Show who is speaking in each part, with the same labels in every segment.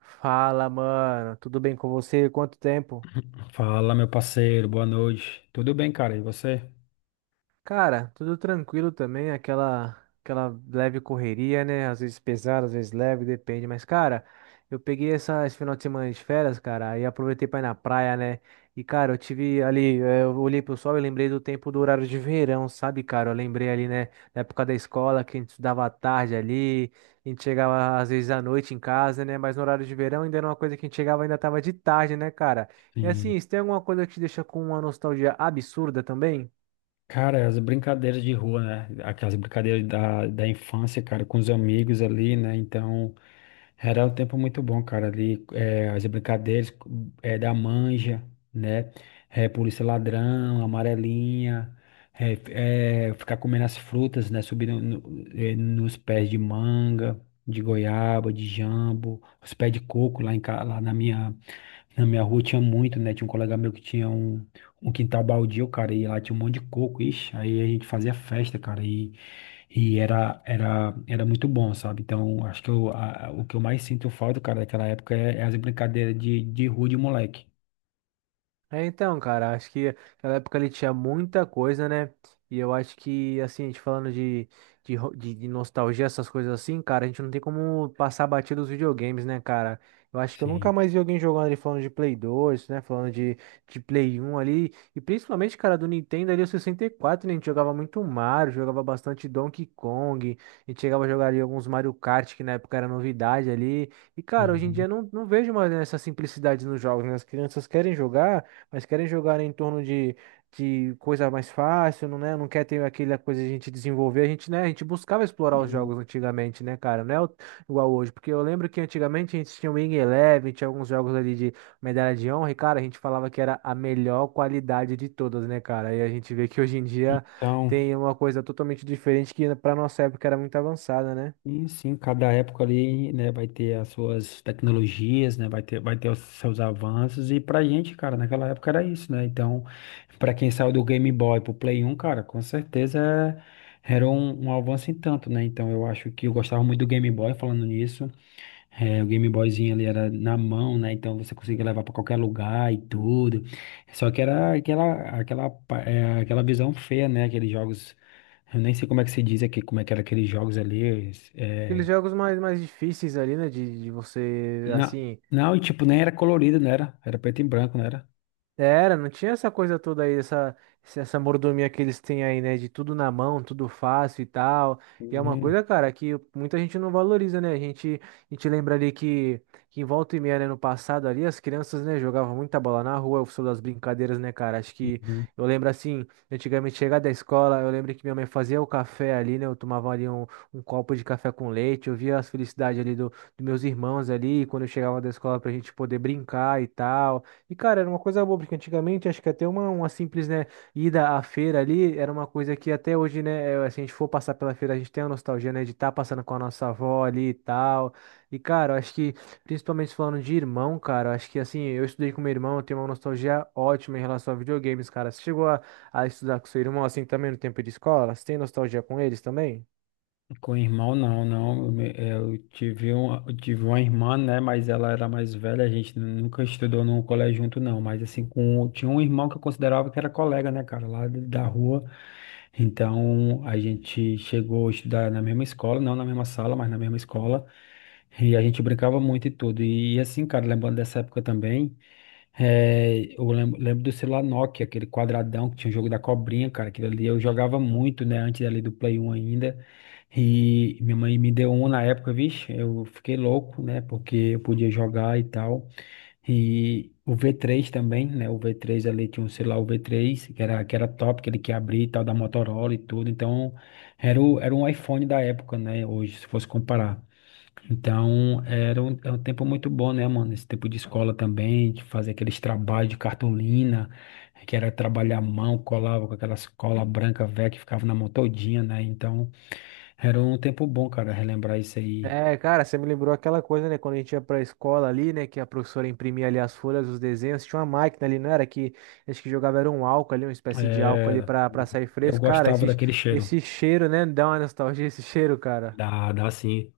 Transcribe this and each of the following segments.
Speaker 1: Fala, mano. Tudo bem com você? Quanto tempo?
Speaker 2: Fala, meu parceiro, boa noite. Tudo bem, cara? E você?
Speaker 1: Cara, tudo tranquilo também, aquela leve correria, né? Às vezes pesada, às vezes leve, depende. Mas, cara, eu peguei esse final de semana de férias, cara, e aproveitei pra ir na praia, né? E, cara, eu tive ali, eu olhei pro sol e lembrei do tempo do horário de verão, sabe, cara? Eu lembrei ali, né, da época da escola, que a gente estudava à tarde ali, a gente chegava às vezes à noite em casa, né? Mas no horário de verão ainda era uma coisa que a gente chegava e ainda tava de tarde, né, cara? E
Speaker 2: Sim.
Speaker 1: assim, se tem alguma coisa que te deixa com uma nostalgia absurda também?
Speaker 2: Cara, as brincadeiras de rua, né? Aquelas brincadeiras da infância, cara, com os amigos ali, né? Então, era um tempo muito bom, cara, ali, é, as brincadeiras é, da manja, né? É, polícia ladrão, amarelinha, ficar comendo as frutas, né? Subindo nos pés de manga, de goiaba, de jambo, os pés de coco lá. Na minha rua tinha muito, né? Tinha um colega meu que tinha um quintal baldio, cara, e lá tinha um monte de coco, ixi, aí a gente fazia festa, cara, e era muito bom, sabe? Então, acho que o que eu mais sinto falta, cara, daquela época é as brincadeiras de rua de moleque.
Speaker 1: É, então, cara, acho que naquela época ele tinha muita coisa, né? E eu acho que, assim, a gente falando de nostalgia, essas coisas assim, cara, a gente não tem como passar batido os videogames, né, cara? Eu acho que eu nunca
Speaker 2: Sim.
Speaker 1: mais vi alguém jogando ali falando de Play 2, né? De Play 1 ali. E principalmente, cara, do Nintendo ali, o 64, né? A gente jogava muito Mario, jogava bastante Donkey Kong. A gente chegava a jogar ali alguns Mario Kart, que na época era novidade ali. E, cara, hoje em dia
Speaker 2: Uhum.
Speaker 1: eu não vejo mais né, essa simplicidade nos jogos, né? As crianças querem jogar. Mas querem jogar em torno de coisa mais fácil, não, né? Não quer ter aquela coisa de a gente desenvolver. A gente, né? A gente buscava explorar os jogos
Speaker 2: Sim.
Speaker 1: antigamente, né, cara? Não é o- igual hoje. Porque eu lembro que antigamente a gente tinha o Wing Eleven, tinha alguns jogos ali de medalha de honra, e, cara, a gente falava que era a melhor qualidade de todas, né, cara? E a gente vê que hoje em dia
Speaker 2: Então.
Speaker 1: tem uma coisa totalmente diferente que pra nossa época era muito avançada, né?
Speaker 2: Sim, sim, cada época ali, né, vai ter as suas tecnologias, né, vai ter os seus avanços, e pra gente, cara, naquela época era isso, né, então, pra quem saiu do Game Boy pro Play 1, cara, com certeza era um avanço em tanto, né, então eu acho que eu gostava muito do Game Boy falando nisso, é, o Game Boyzinho ali era na mão, né? Então você conseguia levar pra qualquer lugar e tudo. Só que era aquela visão feia, né? Aqueles jogos. Eu nem sei como é que se diz aqui, como é que era aqueles jogos ali.
Speaker 1: Aqueles
Speaker 2: É,
Speaker 1: jogos mais difíceis ali, né? De você,
Speaker 2: não,
Speaker 1: assim.
Speaker 2: não, e tipo, nem era colorido, não era? Era preto e branco, não era?
Speaker 1: Era, não tinha essa coisa toda aí, essa mordomia que eles têm aí, né? De tudo na mão, tudo fácil e tal. E é uma
Speaker 2: Hum,
Speaker 1: coisa, cara, que muita gente não valoriza, né? A gente lembra ali que em volta e meia, né, no passado ali, as crianças, né, jogavam muita bola na rua, o som das brincadeiras, né, cara? Acho que
Speaker 2: uhum.
Speaker 1: eu lembro assim, antigamente chegar da escola, eu lembro que minha mãe fazia o café ali, né? Eu tomava ali um copo de café com leite, eu via as felicidades ali dos meus irmãos ali, quando eu chegava da escola pra gente poder brincar e tal. E, cara, era uma coisa boa, porque antigamente acho que até uma simples, né, ida à feira ali era uma coisa que até hoje, né, é, se a gente for passar pela feira, a gente tem a nostalgia, né, de estar passando com a nossa avó ali e tal. E, cara, eu acho que, principalmente falando de irmão, cara, eu acho que, assim, eu estudei com meu irmão, eu tenho uma nostalgia ótima em relação a videogames, cara. Você chegou a estudar com seu irmão, assim, também no tempo de escola? Você tem nostalgia com eles também?
Speaker 2: Com irmão, não, não. Eu, me- eu tive um, eu tive uma irmã, né? Mas ela era mais velha, a gente nunca estudou num colégio junto, não. Mas assim, tinha um irmão que eu considerava que era colega, né, cara, lá da rua. Então, a gente chegou a estudar na mesma escola, não na mesma sala, mas na mesma escola. E a gente brincava muito e tudo. E assim, cara, lembrando dessa época também. É, eu lembro do celular Nokia, aquele quadradão que tinha o jogo da cobrinha, cara. Aquilo ali eu jogava muito, né? Antes ali do Play 1 ainda. E minha mãe me deu um na época, vixe. Eu fiquei louco, né? Porque eu podia jogar e tal. E o V3 também, né? O V3 ali tinha um celular, o V3, que era top, que ele que abria e tal, da Motorola e tudo. Então, era um iPhone da época, né? Hoje, se fosse comparar. Então, era um, é um tempo muito bom, né, mano? Esse tempo de escola também, de fazer aqueles trabalhos de cartolina, que era trabalhar a mão, colava com aquelas cola branca velha que ficava na mão todinha, né? Então, era um tempo bom, cara, relembrar isso aí.
Speaker 1: É, cara, você me lembrou aquela coisa, né? Quando a gente ia pra escola ali, né? Que a professora imprimia ali as folhas, os desenhos. Tinha uma máquina ali, não era? Que acho que jogava era um álcool ali, uma espécie de álcool ali
Speaker 2: Era.
Speaker 1: pra sair
Speaker 2: Eu
Speaker 1: fresco. Cara,
Speaker 2: gostava daquele cheiro,
Speaker 1: esse cheiro, né? Dá uma nostalgia esse cheiro, cara.
Speaker 2: dá sim,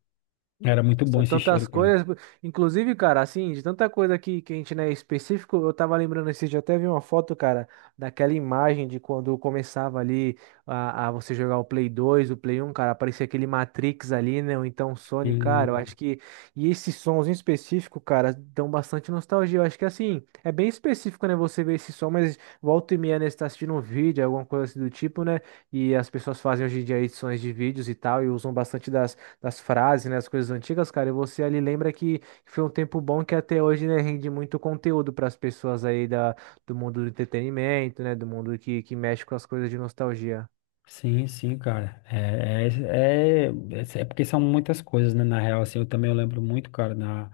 Speaker 2: era muito bom
Speaker 1: São
Speaker 2: esse cheiro,
Speaker 1: tantas
Speaker 2: cara.
Speaker 1: coisas, inclusive, cara, assim, de tanta coisa que a gente não é específico, eu tava lembrando esse dia, eu até vi uma foto, cara, daquela imagem de quando começava ali a você jogar o Play dois, o Play um, cara, aparecia aquele Matrix ali, né, ou então o Sony, cara, eu acho que, e esses sons em específico, cara, dão bastante nostalgia, eu acho que, assim, é bem específico, né, você ver esse som, mas volta e meia, né, você tá assistindo um vídeo, alguma coisa assim do tipo, né, e as pessoas fazem hoje em dia edições de vídeos e tal, e usam bastante das frases, né, as coisas antigas, cara, e você ali lembra que foi um tempo bom que até hoje, né, rende muito conteúdo para as pessoas aí da, do mundo do entretenimento, né, do mundo que mexe com as coisas de nostalgia.
Speaker 2: Sim, sim, cara. É, é, é porque são muitas coisas, né? Na real, assim, eu também eu lembro muito, cara, na,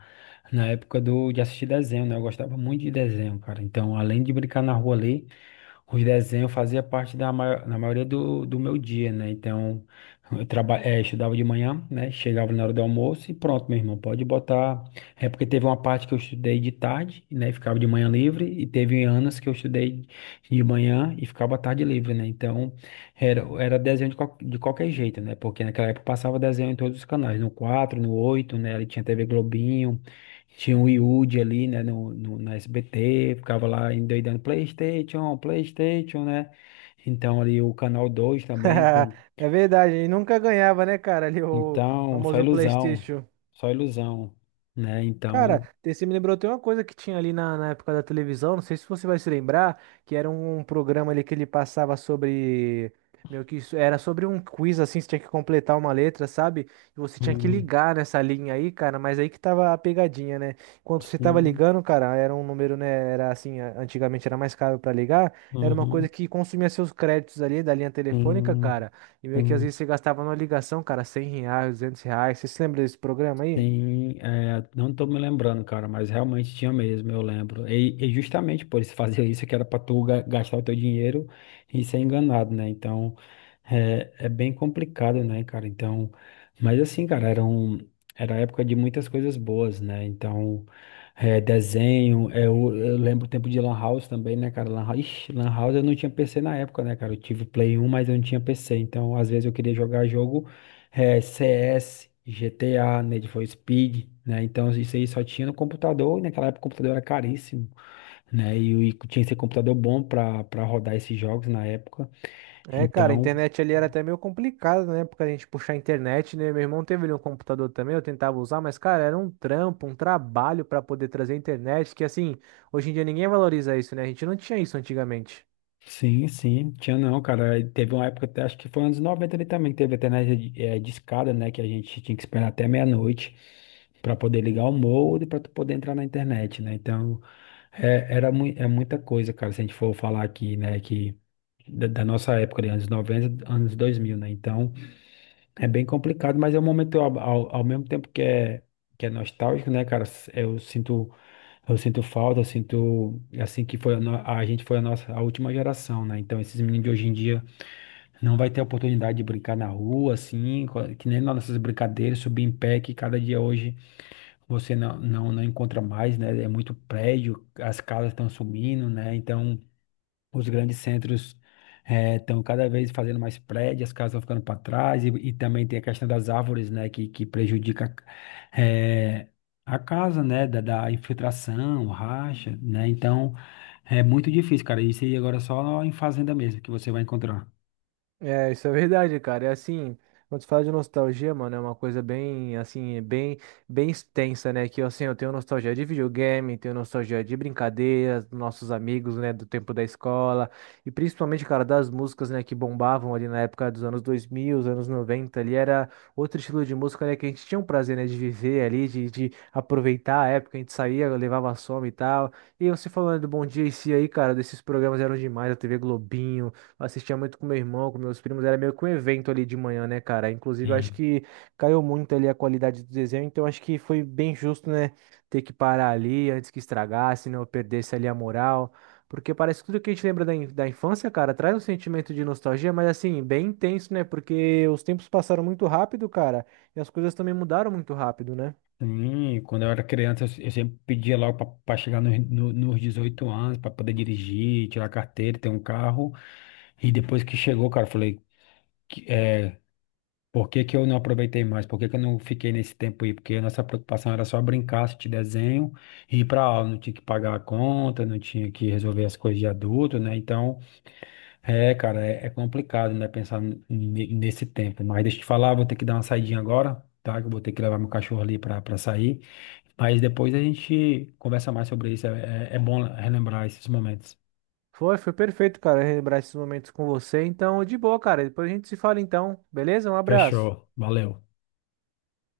Speaker 2: na época de assistir desenho, né? Eu gostava muito de desenho, cara. Então, além de brincar na rua ali, os desenhos fazia parte da maior, na maioria do meu dia, né? Então, eu estudava de manhã, né? Chegava na hora do almoço e pronto, meu irmão, pode botar. É porque teve uma parte que eu estudei de tarde, né? E ficava de manhã livre, e teve anos que eu estudei de manhã e ficava à tarde livre, né? Então, era desenho de qualquer jeito, né? Porque naquela época passava desenho em todos os canais, no quatro, no oito, né? Ele tinha TV Globinho. Tinha um Yude ali, né, no, no, na SBT, ficava lá endoidando PlayStation, PlayStation, né? Então ali o Canal 2 também, com...
Speaker 1: É verdade, e nunca ganhava, né, cara, ali o
Speaker 2: então
Speaker 1: famoso PlayStation.
Speaker 2: só ilusão, né?
Speaker 1: Cara,
Speaker 2: Então,
Speaker 1: você me lembrou até uma coisa que tinha ali na época da televisão, não sei se você vai se lembrar, que era um programa ali que ele passava sobre, meio que isso, era sobre um quiz assim, você tinha que completar uma letra, sabe? E você tinha que
Speaker 2: hum,
Speaker 1: ligar nessa linha aí, cara, mas aí que tava a pegadinha, né? Enquanto você tava
Speaker 2: sim,
Speaker 1: ligando, cara, era um número, né, era assim, antigamente era mais caro pra ligar, era uma coisa
Speaker 2: uhum,
Speaker 1: que consumia seus créditos ali da linha telefônica,
Speaker 2: sim,
Speaker 1: cara, e meio que às
Speaker 2: sim.
Speaker 1: vezes você gastava numa ligação, cara, R$ 100, R$ 200, você se lembra desse programa aí?
Speaker 2: Sim, é, não tô me lembrando, cara, mas realmente tinha mesmo, eu lembro. E justamente por isso fazer isso, que era pra tu gastar o teu dinheiro e ser enganado, né? Então, é bem complicado, né, cara? Então, mas assim, cara, era um, era época de muitas coisas boas, né? Então, é, desenho, é, eu lembro o tempo de Lan House também, né, cara? Lan House, ixi, Lan House eu não tinha PC na época, né, cara? Eu tive Play 1, mas eu não tinha PC, então às vezes eu queria jogar jogo é, CS, GTA, Need for Speed, né? Então isso aí só tinha no computador, e naquela época o computador era caríssimo, né? E, e tinha que ser computador bom para rodar esses jogos na época.
Speaker 1: É, cara, a
Speaker 2: Então,
Speaker 1: internet ali era até meio complicado, né? Porque a gente puxar a internet, né? Meu irmão teve ali um computador também, eu tentava usar, mas, cara, era um trampo, um trabalho pra poder trazer a internet, que assim, hoje em dia ninguém valoriza isso, né? A gente não tinha isso antigamente.
Speaker 2: sim, sim, tinha não, cara. E teve uma época, até acho que foi anos 90, ali também, que teve até né, discada, né? Que a gente tinha que esperar até meia-noite para poder ligar o modem para poder entrar na internet, né? Então. É, é muita coisa, cara, se a gente for falar aqui, né, que da nossa época, de anos 90, anos 2000, né, então é bem complicado, mas é um momento, ao mesmo tempo que é, nostálgico, né, cara, eu sinto falta, eu sinto, assim, que foi a, no- a gente foi a nossa, a última geração, né, então esses meninos de hoje em dia não vai ter oportunidade de brincar na rua, assim, que nem nas nossas brincadeiras, subir em pé, que cada dia hoje você não, não, não encontra mais, né? É muito prédio, as casas estão sumindo, né? Então, os grandes centros estão cada vez fazendo mais prédios, as casas estão ficando para trás, e também tem a questão das árvores, né? Que prejudica eh, a casa, né? Da infiltração, racha, né? Então, é muito difícil, cara. Isso aí agora é só em fazenda mesmo que você vai encontrar.
Speaker 1: É, isso é verdade, cara. É assim, quando se fala de nostalgia, mano, é uma coisa bem, assim, bem, bem extensa, né? Que, assim, eu tenho nostalgia de videogame, tenho nostalgia de brincadeiras, dos nossos amigos, né, do tempo da escola, e principalmente, cara, das músicas, né, que bombavam ali na época dos anos 2000, os anos 90, ali era outro estilo de música, né, que a gente tinha um prazer, né, de viver ali, de aproveitar a época, a gente saía, levava som e tal. E você falando do Bom Dia e Si aí, cara, desses programas eram demais, a TV Globinho, eu assistia muito com meu irmão, com meus primos, era meio que um evento ali de manhã, né, cara? Inclusive, eu acho que caiu muito ali a qualidade do desenho, então acho que foi bem justo, né, ter que parar ali antes que estragasse, né, ou perdesse ali a moral. Porque parece que tudo que a gente lembra da infância, cara, traz um sentimento de nostalgia, mas assim, bem intenso, né? Porque os tempos passaram muito rápido, cara, e as coisas também mudaram muito rápido, né?
Speaker 2: Sim, quando eu era criança, eu sempre pedia logo para chegar nos, no- nos 18 anos, para poder dirigir, tirar carteira, ter um carro. E depois que chegou, cara, eu falei, que- é, por que que eu não aproveitei mais? Por que que eu não fiquei nesse tempo aí? Porque a nossa preocupação era só brincar, assistir desenho, ir para aula. Não tinha que pagar a conta, não tinha que resolver as coisas de adulto, né? Então, é, cara, é complicado, né, pensar nesse tempo. Mas deixa eu te falar, vou ter que dar uma saidinha agora, tá? Que eu vou ter que levar meu cachorro ali pra sair. Mas depois a gente conversa mais sobre isso. É, é bom relembrar esses momentos.
Speaker 1: Foi, foi perfeito, cara, relembrar esses momentos com você. Então, de boa, cara. Depois a gente se fala então, beleza? Um abraço.
Speaker 2: Fechou. Valeu.